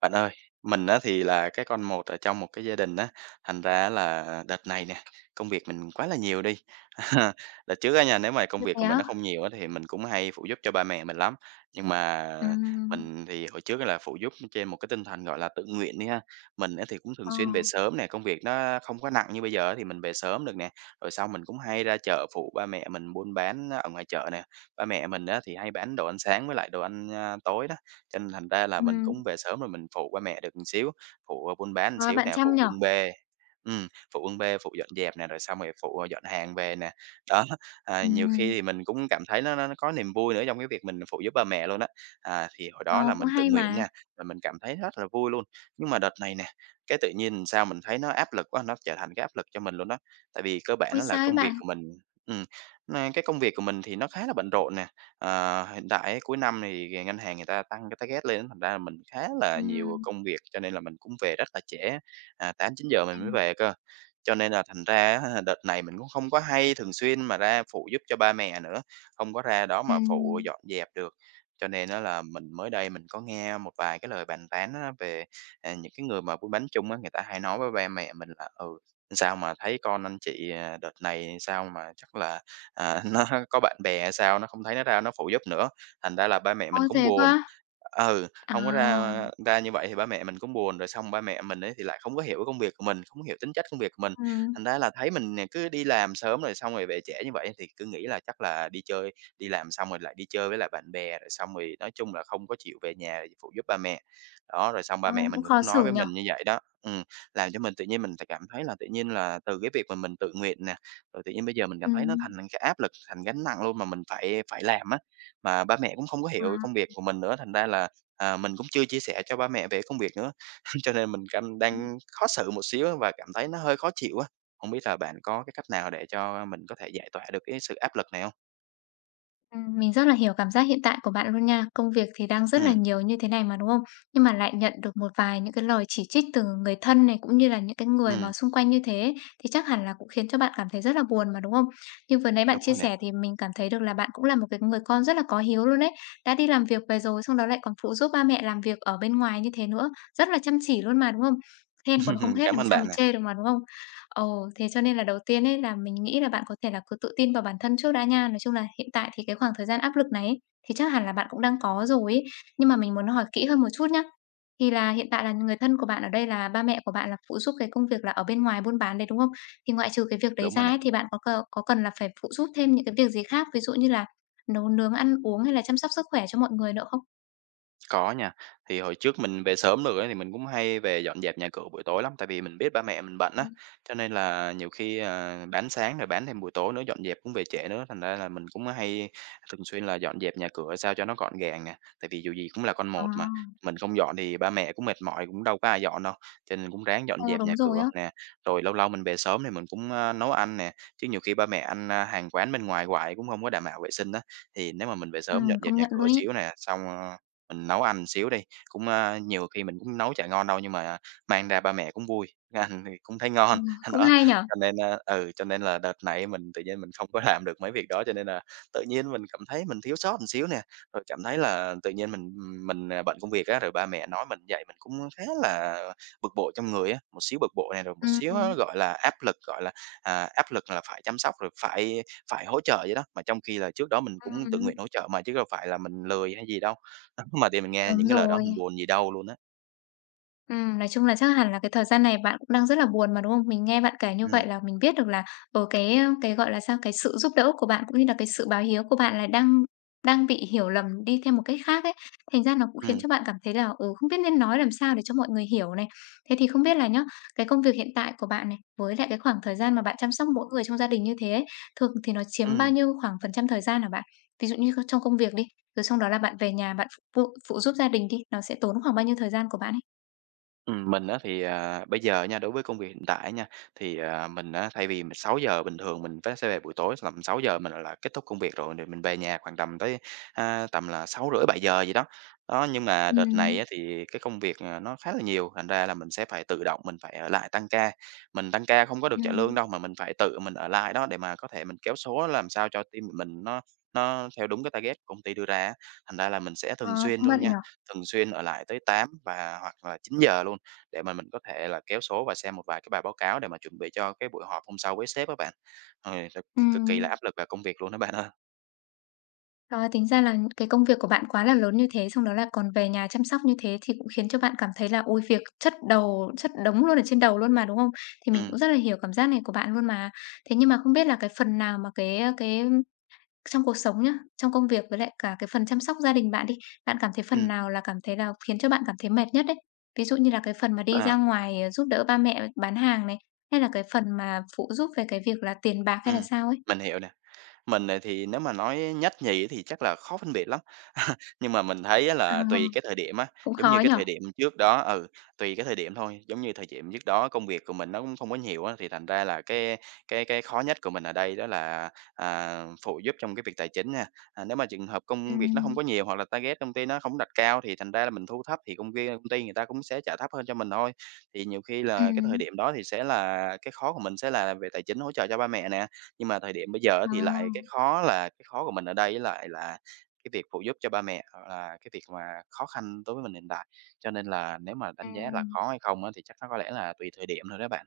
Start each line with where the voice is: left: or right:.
right: Bạn ơi, mình á thì là cái con một ở trong một cái gia đình á, thành ra á là đợt này nè, công việc mình quá là nhiều đi. Đợt trước á nha, nếu mà công
left: Ơ,
right: việc
left: thế
right: của mình
left: á?
right: nó không nhiều á thì mình cũng hay phụ giúp cho ba mẹ mình lắm. Nhưng mà
left: Ừm,
right: mình thì hồi trước á là phụ giúp trên một cái tinh thần, gọi là, tự nguyện đi ha. Mình á thì cũng thường
left: ờ,
right: xuyên về sớm nè, công việc nó không có nặng như bây giờ á thì mình về sớm được nè. Rồi sau mình cũng hay ra chợ phụ ba mẹ mình buôn bán ở ngoài chợ nè. Ba mẹ mình á thì hay bán đồ ăn sáng với lại đồ ăn, tối đó. Cho nên thành ra là mình
left: ừm,
right: cũng về sớm rồi mình phụ qua mẹ được một xíu, phụ, buôn bán một
left: trời,
right: xíu
left: bạn
right: nè,
left: chăm
right: phụ
left: nhỉ?
right: bưng bê, ừm, phụ bưng bê, phụ dọn dẹp nè, rồi xong rồi phụ, dọn hàng về nè. Đó, à, nhiều khi
left: Ừm,
right: thì mình cũng cảm thấy nó có niềm vui nữa trong cái việc mình phụ giúp ba mẹ luôn á. À, thì hồi
left: ờ,
right: đó là
left: cũng
right: mình tự
left: hay
right: nguyện
left: mà.
right: nha, rồi mình cảm thấy rất là vui luôn. Nhưng mà đợt này nè, cái tự nhiên sao mình thấy nó áp lực quá, nó trở thành cái áp lực cho mình luôn đó. Tại vì cơ bản
left: Ôi,
right: nó là
left: sao ấy
right: công việc
left: bạn?
right: của mình, ừm, cái công việc của mình thì nó khá là bận rộn nè. Ờ, hiện tại ấy, cuối năm thì ngân hàng người ta tăng cái target lên, thành ra là mình khá là nhiều
left: Ừm,
right: công việc, cho nên là mình cũng về rất là trễ, à, 8 9 giờ mình mới
left: ừm,
right: về cơ. Cho nên là thành ra á, đợt này mình cũng không có hay thường xuyên mà ra phụ giúp cho ba mẹ nữa, không có ra đó mà phụ
left: ừm,
right: dọn dẹp được. Cho nên á là mình mới đây mình có nghe một vài cái lời bàn tán á về, à, những cái người mà buôn bán chung á, người ta hay nói với ba mẹ mình là "Ừ, sao mà thấy con anh chị, à, đợt này sao mà chắc là à, nó có bạn bè hay sao, nó không thấy nó ra nó phụ giúp nữa, thành ra là ba mẹ
left: ôi,
right: mình cũng
left: thế cơ
right: buồn."
left: á?
right: Ừ, không có
left: À,
right: ra ra như vậy thì ba mẹ mình cũng buồn, rồi xong ba mẹ mình ấy thì lại không có hiểu công việc của mình, không có hiểu tính chất công việc của mình,
left: ừm,
right: thành ra là thấy mình nè cứ đi làm sớm rồi xong rồi về trễ như vậy thì cứ nghĩ là chắc là đi chơi, đi làm xong rồi lại đi chơi với lại bạn bè, rồi xong rồi nói chung là không có chịu về nhà để phụ giúp ba mẹ. Đó, rồi xong
left: ờ,
right: ba mẹ
left: cũng
right: mình
left: khó
right: cũng nói
left: xử
right: với
left: nhỉ?
right: mình như vậy đó, làm cho mình tự nhiên mình th cảm thấy là tự nhiên là từ cái việc mà mình tự nguyện nè, rồi tự nhiên bây giờ mình cảm thấy nó thành
left: Ừm,
right: cái áp lực, thành gánh nặng luôn mà mình phải phải làm á, mà ba mẹ cũng không có
left: à.
right: hiểu công việc của mình nữa, thành ra là, à, mình cũng chưa chia sẻ cho ba mẹ về công việc nữa. Cho nên mình canh đang khó xử một xíu á và cảm thấy nó hơi khó chịu á. Không biết là bạn có cái cách nào để cho mình có thể giải tỏa được cái sự áp lực này không?
left: Mình rất là hiểu cảm giác hiện tại của bạn luôn nha. Công việc thì đang rất là
right: Ừ,
left: nhiều như thế này mà, đúng không? Nhưng mà lại nhận được một vài những cái lời chỉ trích từ người thân này, cũng như là những cái người mà
right: ừm,
left: xung quanh như thế ấy, thì chắc hẳn là cũng khiến cho bạn cảm thấy rất là buồn mà, đúng không? Nhưng vừa nãy bạn
right: đúng
left: chia
right: rồi nè.
left: sẻ thì mình cảm thấy được là bạn cũng là một cái người con rất là có hiếu luôn đấy. Đã đi làm việc về rồi, xong đó lại còn phụ giúp ba mẹ làm việc ở bên ngoài như thế nữa, rất là chăm chỉ luôn mà, đúng không? Khen còn không hết
right: Cảm
left: làm
right: ơn
left: sao mà
right: bạn nè,
left: chê được mà, đúng không? Ồ, thế cho nên là đầu tiên ấy là mình nghĩ là bạn có thể là cứ tự tin vào bản thân trước đã nha. Nói chung là hiện tại thì cái khoảng thời gian áp lực này ấy, thì chắc hẳn là bạn cũng đang có rồi ấy. Nhưng mà mình muốn hỏi kỹ hơn một chút nhá. Thì là hiện tại là người thân của bạn ở đây là ba mẹ của bạn là phụ giúp cái công việc là ở bên ngoài buôn bán đấy đúng không? Thì ngoại trừ cái việc đấy
right: đúng
left: ra
right: rồi nè.
left: ấy, thì bạn có có cần là phải phụ giúp thêm những cái việc gì khác, ví dụ như là nấu nướng ăn uống hay là chăm sóc sức khỏe cho mọi người nữa không?
right: Có nha. Thì hồi trước mình về sớm được ấy, thì mình cũng hay về dọn dẹp nhà cửa buổi tối lắm, tại vì mình biết ba mẹ mình bận
left: Ừ.
right: á, cho nên là nhiều khi, à, bán sáng rồi bán thêm buổi tối nữa, dọn dẹp cũng về trễ nữa, thành ra là mình cũng hay thường xuyên là dọn dẹp nhà cửa sao cho nó gọn gàng nè. Tại vì dù gì cũng là con
left: À,
right: một mà, mình không dọn thì ba mẹ cũng mệt mỏi, cũng đâu có ai dọn đâu, cho nên cũng ráng dọn
left: ồ
right: dẹp nhà
left: đúng rồi
right: cửa
left: á.
right: nè. Rồi lâu lâu mình về sớm thì mình cũng, nấu ăn nè, chứ nhiều khi ba mẹ ăn, hàng quán bên ngoài hoài cũng không có đảm bảo vệ sinh á, thì nếu mà mình về
left: Ừ,
right: sớm dọn dẹp
left: công
right: nhà
left: nhận
right: cửa
left: luôn ý.
right: xíu nè, xong, mình nấu ăn xíu đi, cũng, nhiều khi mình cũng nấu chả ngon đâu nhưng mà mang ra ba mẹ cũng vui, ăn thì cũng thấy
left: Ừ,
right: ngon,
left: cũng
right: đó.
left: hay nhở.
right: Cho nên, ừ, cho nên là đợt này mình tự nhiên mình không có làm được mấy việc đó, cho nên là tự nhiên mình cảm thấy mình thiếu sót một xíu nè, rồi cảm thấy là tự nhiên mình, à, bận công việc á, rồi ba mẹ nói mình vậy mình cũng khá là bực bội trong người á, một xíu bực bội này, rồi một
left: Ừ,
right: xíu
left: ừ,
right: á, gọi là, áp lực, gọi là, à, áp lực là phải chăm sóc, rồi phải phải hỗ trợ vậy đó. Mà trong khi là trước đó mình cũng tự
left: ừ.
right: nguyện hỗ trợ mà chứ đâu phải là mình lười hay gì đâu. Mà để mình nghe
left: Đúng
right: những cái lời đó
left: rồi.
right: mình buồn gì đâu luôn á.
left: Nói chung là chắc hẳn là cái thời gian này bạn cũng đang rất là buồn mà, đúng không? Mình nghe bạn kể như
right: Ừm,
left: vậy là mình biết được là, ở cái, gọi là sao, cái sự giúp đỡ của bạn cũng như là cái sự báo hiếu của bạn là đang đang bị hiểu lầm đi theo một cách khác ấy. Thành ra nó cũng khiến
right: ừm,
left: cho bạn cảm thấy là, ừ, không biết nên nói làm sao để cho mọi người hiểu này. Thế thì không biết là nhá, cái công việc hiện tại của bạn này, với lại cái khoảng thời gian mà bạn chăm sóc mỗi người trong gia đình như thế ấy, thường thì nó chiếm bao
right: ừm.
left: nhiêu khoảng phần trăm thời gian hả bạn? Ví dụ như trong công việc đi, rồi sau đó là bạn về nhà bạn phụ phụ giúp gia đình đi, nó sẽ tốn khoảng bao nhiêu thời gian của bạn ấy?
right: Mình á thì, à, bây giờ nha, đối với công việc hiện tại nha, thì, à, mình á thay vì mình 6 giờ bình thường mình phải sẽ về buổi tối tầm 6 giờ mình là kết thúc công việc rồi, rồi mình về nhà khoảng tầm tới, tầm là 6 rưỡi 7 giờ gì đó. Đó, nhưng mà đợt này
left: Ừm,
right: á thì cái công việc, à, nó khá là nhiều, thành ra là mình sẽ phải tự động mình phải ở lại tăng ca. Mình tăng ca không có được trả lương
left: ừm,
right: đâu, mà mình phải tự mình ở lại đó để mà có thể mình kéo số làm sao cho team của mình nó theo đúng cái target của công ty đưa ra á. Thành ra là mình sẽ
left: ờ,
right: thường xuyên
left: cũng bận
right: luôn nha,
left: nhỉ?
right: thường xuyên ở lại tới 8 và hoặc là 9 giờ luôn. Để mà mình có thể là kéo số và xem một vài cái bài báo cáo để mà chuẩn bị cho cái buổi họp hôm sau với sếp á bạn. Rồi cực cực kỳ là
left: Ừm,
right: áp lực và công việc luôn đó bạn ơi.
left: trời ơi, tính ra là cái công việc của bạn quá là lớn như thế, xong đó là còn về nhà chăm sóc như thế thì cũng khiến cho bạn cảm thấy là ôi, việc chất đầu chất đống luôn ở trên đầu luôn mà, đúng không? Thì mình
right: Ừm,
left: cũng rất là hiểu cảm giác này của bạn luôn mà. Thế nhưng mà không biết là cái phần nào mà cái trong cuộc sống nhá, trong công việc với lại cả cái phần chăm sóc gia đình bạn đi, bạn cảm thấy phần
right: ừm,
left: nào là cảm thấy là khiến cho bạn cảm thấy mệt nhất đấy? Ví dụ như là cái phần mà đi ra
right: à,
left: ngoài, ờ, giúp đỡ ba mẹ bán hàng này, hay là cái phần mà phụ giúp về cái việc là tiền bạc hay là
right: ừm,
left: sao ấy?
right: mình hiểu nè. Mình, thì nếu mà nói nhất nhì thì chắc là khó phân biệt lắm. Nhưng mà mình thấy á
left: Ờ,
right: là tùy cái thời điểm á,
left: cũng
right: giống
left: khó
right: như cái
left: nhỉ?
right: thời điểm trước đó tùy cái thời điểm thôi, giống như thời điểm trước đó công việc của mình nó cũng không có nhiều á, thì thành ra là cái khó nhất của mình ở đây đó là, à, phụ giúp trong cái việc tài chính nha. À, nếu mà trường hợp công việc nó không
left: Ừm,
right: có nhiều hoặc là target công ty nó không đặt cao thì thành ra là mình thu thấp thì công ty người ta cũng sẽ trả thấp hơn cho mình thôi. Thì nhiều khi là cái thời
left: ừm,
right: điểm đó thì sẽ là cái khó của mình sẽ là về tài chính hỗ trợ cho ba mẹ nè, nhưng mà thời điểm bây giờ á
left: ờ,
right: thì lại cái khó của mình ở đây lại là cái việc phụ giúp cho ba mẹ, là cái việc mà khó khăn đối với mình hiện tại, cho nên là nếu mà đánh giá là
left: ừm.
right: khó hay không á, thì chắc nó có lẽ là tùy thời điểm thôi đó bạn.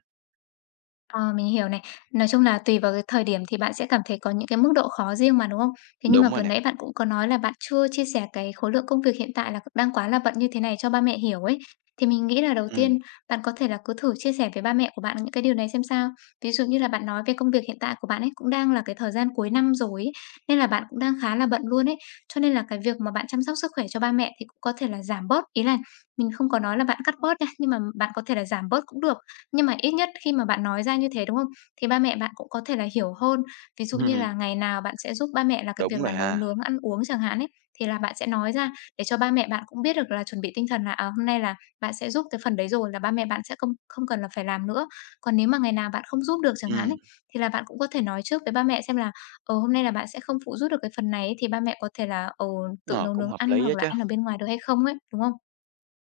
left: Ờ, mình hiểu này. Nói chung là tùy vào cái thời điểm thì bạn sẽ cảm thấy có những cái mức độ khó riêng mà, đúng không? Thế nhưng mà
right: Đúng rồi
left: vừa
right: nè,
left: nãy bạn cũng có nói là bạn chưa chia sẻ cái khối lượng công việc hiện tại là đang quá là bận như thế này cho ba mẹ hiểu ấy. Thì mình nghĩ là đầu
right: ừm,
left: tiên bạn có thể là cứ thử chia sẻ với ba mẹ của bạn những cái điều này xem sao. Ví dụ như là bạn nói về công việc hiện tại của bạn ấy cũng đang là cái thời gian cuối năm rồi ấy, nên là bạn cũng đang khá là bận luôn ấy. Cho nên là cái việc mà bạn chăm sóc sức khỏe cho ba mẹ thì cũng có thể là giảm bớt. Ý là mình không có nói là bạn cắt bớt nha, nhưng mà bạn có thể là giảm bớt cũng được. Nhưng mà ít nhất khi mà bạn nói ra như thế, đúng không? Thì ba mẹ bạn cũng có thể là hiểu hơn. Ví dụ như là ngày nào bạn sẽ giúp ba mẹ là cái việc
right: đúng
left: là
right: rồi
left: nấu
right: ha,
left: nướng, ăn uống chẳng hạn ấy, thì là bạn sẽ nói ra để cho ba mẹ bạn cũng biết được là chuẩn bị tinh thần là, à, hôm nay là bạn sẽ giúp cái phần đấy rồi là ba mẹ bạn sẽ không không cần là phải làm nữa. Còn nếu mà ngày nào bạn không giúp được chẳng hạn
right: ừm,
left: ấy, thì là bạn cũng có thể nói trước với ba mẹ xem là, ờ, hôm nay là bạn sẽ không phụ giúp được cái phần này ấy, thì ba mẹ có thể là, ừ, tự
right: ờ,
left: nấu
right: cũng
left: nướng
right: hợp
left: ăn
right: lý
left: hoặc
right: á
left: là
right: chớ.
left: ăn ở bên ngoài được hay không ấy, đúng không?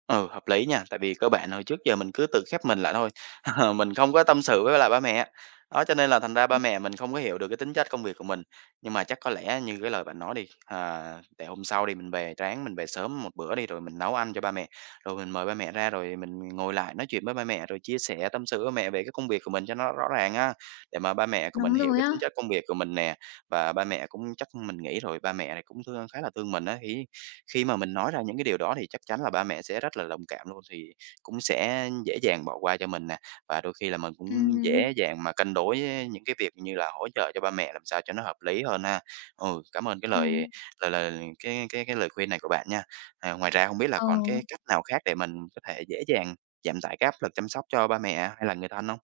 right: Ừ, hợp lý nha, tại vì cơ bản hồi trước giờ mình cứ tự khép mình lại thôi, mình không có tâm sự với lại ba mẹ. Đó, cho nên là thành ra ba mẹ mình không có hiểu được cái tính chất công việc của mình. Nhưng mà chắc có lẽ như cái lời bạn nói đi, à, để hôm sau đi mình về ráng mình về sớm một bữa đi, rồi mình nấu ăn cho ba mẹ, rồi mình mời ba mẹ ra, rồi mình ngồi lại nói chuyện với ba mẹ, rồi chia sẻ tâm sự với mẹ về cái công việc của mình cho nó rõ ràng á, để mà ba mẹ của mình
left: Đúng
right: hiểu
left: rồi
right: cái
left: á.
right: tính chất công việc của mình nè. Và ba mẹ cũng chắc mình nghĩ rồi ba mẹ này cũng thương khá là thương mình á, ý. Khi mà mình nói ra những cái điều đó thì chắc chắn là ba mẹ sẽ rất là đồng cảm luôn, thì cũng sẽ dễ dàng bỏ qua cho mình nè, và đôi khi là mình cũng
left: Ừm,
right: dễ dàng mà cân đối những cái việc như là hỗ trợ cho ba mẹ làm sao cho nó hợp lý hơn ha. Ừ, cảm ơn cái
left: ừm,
right: lời lời lời cái lời khuyên này của bạn nha. À, ngoài ra không biết là
left: ờ.
right: còn cái cách nào khác để mình có thể dễ dàng giảm tải cái áp lực chăm sóc cho ba mẹ hay là người thân không.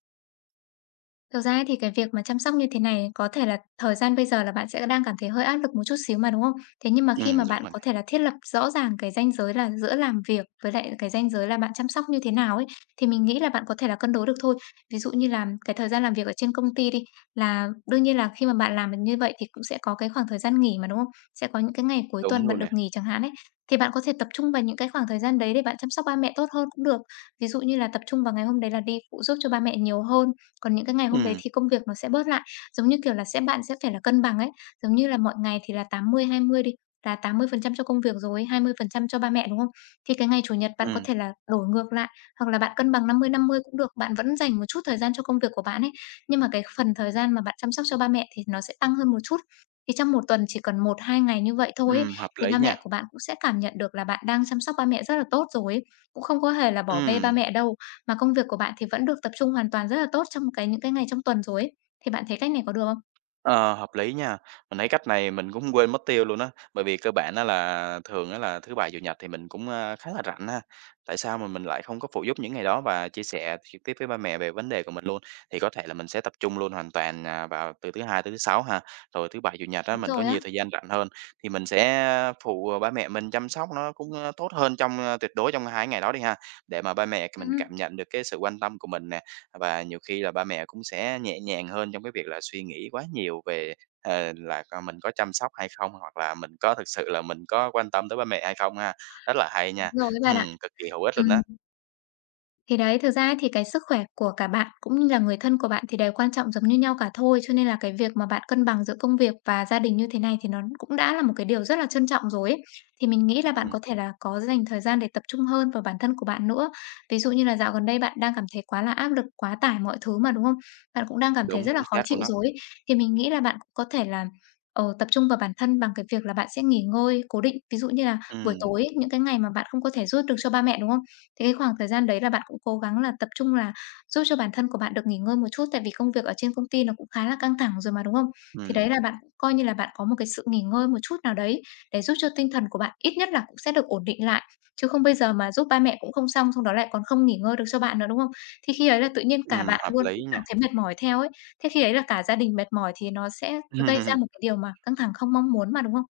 left: Thực ra ấy thì cái việc mà chăm sóc như thế này có thể là thời gian bây giờ là bạn sẽ đang cảm thấy hơi áp lực một chút xíu mà, đúng không? Thế nhưng mà khi mà
right: Đúng
left: bạn
right: rồi
left: có
right: nè,
left: thể là thiết lập rõ ràng cái ranh giới là giữa làm việc với lại cái ranh giới là bạn chăm sóc như thế nào ấy, thì mình nghĩ là bạn có thể là cân đối được thôi. Ví dụ như là cái thời gian làm việc ở trên công ty đi, là đương nhiên là khi mà bạn làm như vậy thì cũng sẽ có cái khoảng thời gian nghỉ mà, đúng không? Sẽ có những cái ngày cuối
right: đúng
left: tuần bạn
right: luôn nè.
left: được nghỉ chẳng hạn ấy. Thì bạn có thể tập trung vào những cái khoảng thời gian đấy để bạn chăm sóc ba mẹ tốt hơn cũng được. Ví dụ như là tập trung vào ngày hôm đấy là đi phụ giúp cho ba mẹ nhiều hơn còn những cái ngày hôm đấy
right: Ừm,
left: thì công việc nó sẽ bớt lại, giống như, kiểu là, sẽ bạn sẽ phải là cân bằng ấy, giống như là mọi ngày thì là 80-20 đi, là 80% cho công việc rồi 20% cho ba mẹ, đúng không? Thì cái ngày Chủ nhật bạn có
right: ừm,
left: thể là đổi ngược lại, hoặc là bạn cân bằng 50-50 cũng được, bạn vẫn dành một chút thời gian cho công việc của bạn ấy, nhưng mà cái phần thời gian mà bạn chăm sóc cho ba mẹ thì nó sẽ tăng hơn một chút. Thì trong một tuần chỉ cần một hai ngày như vậy thôi ấy,
right: hợp
left: thì
right: lý
left: ba mẹ
right: nha.
left: của bạn cũng sẽ cảm nhận được là bạn đang chăm sóc ba mẹ rất là tốt rồi ấy, cũng không có hề là bỏ bê ba
right: Ừm.
left: mẹ đâu. Mà công việc của bạn thì vẫn được tập trung hoàn toàn rất là tốt trong cái những cái ngày trong tuần rồi ấy, thì bạn thấy cách này có được không?
right: Ờ, hợp lý nha. Mình thấy cách này mình cũng quên mất tiêu luôn á, bởi vì cơ bản á là thường á là thứ Bảy, Chủ nhật thì mình cũng, a, khá là rảnh ha. Tại sao mà mình lại không có phụ giúp những ngày đó và chia sẻ trực tiếp với ba mẹ về vấn đề của mình luôn? Thì có thể là mình sẽ tập trung luôn hoàn toàn, à, vào từ thứ Hai tới thứ Sáu ha, rồi thứ Bảy, Chủ nhật á
left: Đúng
right: mình có
left: rồi á.
right: nhiều thời gian rảnh hơn thì mình sẽ phụ ba mẹ mình chăm sóc nó cũng, a, tốt hơn trong, a tuyệt đối trong 2 ngày đó đi ha, để mà ba mẹ mình
left: Ừm,
right: cảm nhận được cái sự quan tâm của mình nè, và nhiều khi là ba mẹ cũng sẽ nhẹ nhàng hơn trong cái việc là suy nghĩ quá nhiều về, là con mình có chăm sóc hay không, hoặc là mình có thực sự là mình có quan tâm tới ba mẹ hay không ha. Rất là hay
left: đúng
right: nha,
left: rồi ấy bạn ạ.
right: cực kỳ hữu ích luôn
left: Ừm.
right: đó.
left: Thì đấy, thực ra ấy thì cái sức khỏe của cả bạn cũng như là người thân của bạn thì đều quan trọng giống như nhau cả thôi, cho nên là cái việc mà bạn cân bằng giữa công việc và gia đình như thế này thì nó cũng đã là một cái điều rất là trân trọng rồi ấy. Thì mình nghĩ là bạn
right: Ừm,
left: có thể là có dành thời gian để tập trung hơn vào bản thân của bạn nữa. Ví dụ như là dạo gần đây bạn đang cảm thấy quá là áp lực, quá tải mọi thứ mà, đúng không? Bạn cũng đang cảm thấy
right: đúng,
left: rất là
right: chính
left: khó
right: xác
left: chịu
right: luôn đó.
left: rồi ấy. Thì mình nghĩ là bạn cũng có thể là ờ, tập trung vào bản thân bằng cái việc là bạn sẽ nghỉ ngơi cố định, ví dụ như là buổi
right: Ừm,
left: tối những cái ngày mà bạn không có thể giúp được cho ba mẹ, đúng không? Thế cái khoảng thời gian đấy là bạn cũng cố gắng là tập trung là giúp cho bản thân của bạn được nghỉ ngơi một chút, tại vì công việc ở trên công ty nó cũng khá là căng thẳng rồi mà, đúng không? Thì đấy
right: ừm,
left: là bạn cũng coi như là bạn có một cái sự nghỉ ngơi một chút nào đấy để giúp cho tinh thần của bạn ít nhất là cũng sẽ được ổn định lại, chứ không bây giờ mà giúp ba mẹ cũng không xong, xong đó lại còn không nghỉ ngơi được cho bạn nữa, đúng không? Thì khi ấy là tự nhiên cả bạn
right: hợp
left: luôn cũng
right: lý
left: cảm
right: nha.
left: thấy mệt mỏi theo ấy, thế khi ấy là cả gia đình mệt mỏi thì nó sẽ gây ra một cái điều mà căng thẳng không mong muốn mà, đúng không?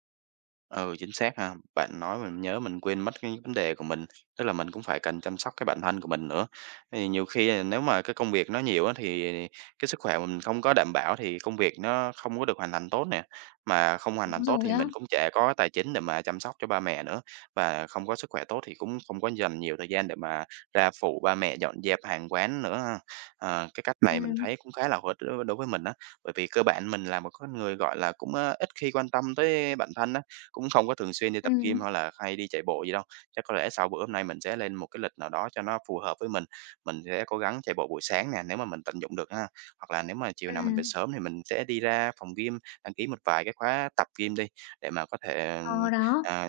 right: Ừ, chính xác ha. Bạn nói mình nhớ mình quên mất cái vấn đề của mình, tức là mình cũng phải cần chăm sóc cái bản thân của mình nữa. Thì nhiều khi là nếu mà cái công việc nó nhiều á thì cái sức khỏe mà mình không có đảm bảo thì công việc nó không có được hoàn thành tốt nè. Mà không hoàn
left: Đúng
right: thành tốt
left: rồi
right: thì
left: á.
right: mình cũng chả có tài chính để mà chăm sóc cho ba mẹ nữa. Và không có sức khỏe tốt thì cũng không có dành nhiều thời gian để mà ra phụ ba mẹ dọn dẹp hàng quán nữa ha. Ờ, cái cách
left: Ừ,
right: này mình thấy cũng khá là hữu ích đối đối với mình á, bởi vì cơ bản mình là một con người, gọi là, cũng, ít khi quan tâm tới bản thân á cũng không có thường xuyên đi
left: ừ,
right: tập gym hay là hay đi chạy bộ gì đâu. Chắc có lẽ sau bữa hôm nay mình sẽ lên một cái lịch nào đó cho nó phù hợp với mình. Mình sẽ cố gắng chạy bộ buổi sáng nè, nếu mà mình tận dụng được ha. Hoặc là nếu mà chiều nào mình về
left: ừm.
right: sớm thì mình sẽ đi ra phòng gym, đăng ký một vài cái khóa tập gym đi để mà có thể,
left: Ờ, đó.
right: à,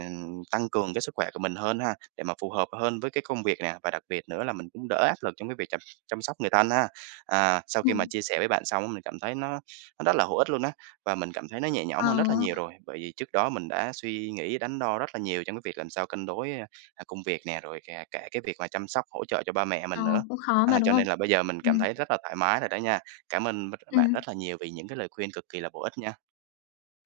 right: tăng cường cái sức khỏe của mình hơn ha, để mà phù hợp hơn với cái công việc nè, và đặc biệt nữa là mình cũng đỡ áp lực trong cái việc chăm chăm sóc người thân ha. À, sau khi mà
left: Ừm,
right: chia sẻ với bạn xong á, mình cảm thấy nó rất là hữu ích luôn á. Và mình cảm thấy nó nhẹ nhõm
left: ờ.
right: hơn rất là nhiều rồi, bởi vì trước đó mình đã suy nghĩ đắn đo rất là nhiều trong cái việc làm sao cân đối, công việc nè, rồi kể cả cái việc mà chăm sóc, hỗ trợ cho ba mẹ
left: Ờ,
right: mình nữa.
left: cũng khó mà,
right: À,
left: đúng
right: cho
left: không?
right: nên là bây giờ mình cảm
left: Ừm,
right: thấy rất là thoải mái rồi đó nha. Cảm ơn bạn
left: ừm,
right: rất là nhiều vì những cái lời khuyên cực kỳ là bổ ích nha.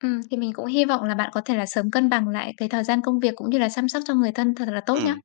left: thì mình cũng hy vọng là bạn có thể là sớm cân bằng lại cái thời gian công việc cũng như là chăm sóc cho người thân thật là tốt nhá.
right: Ừm.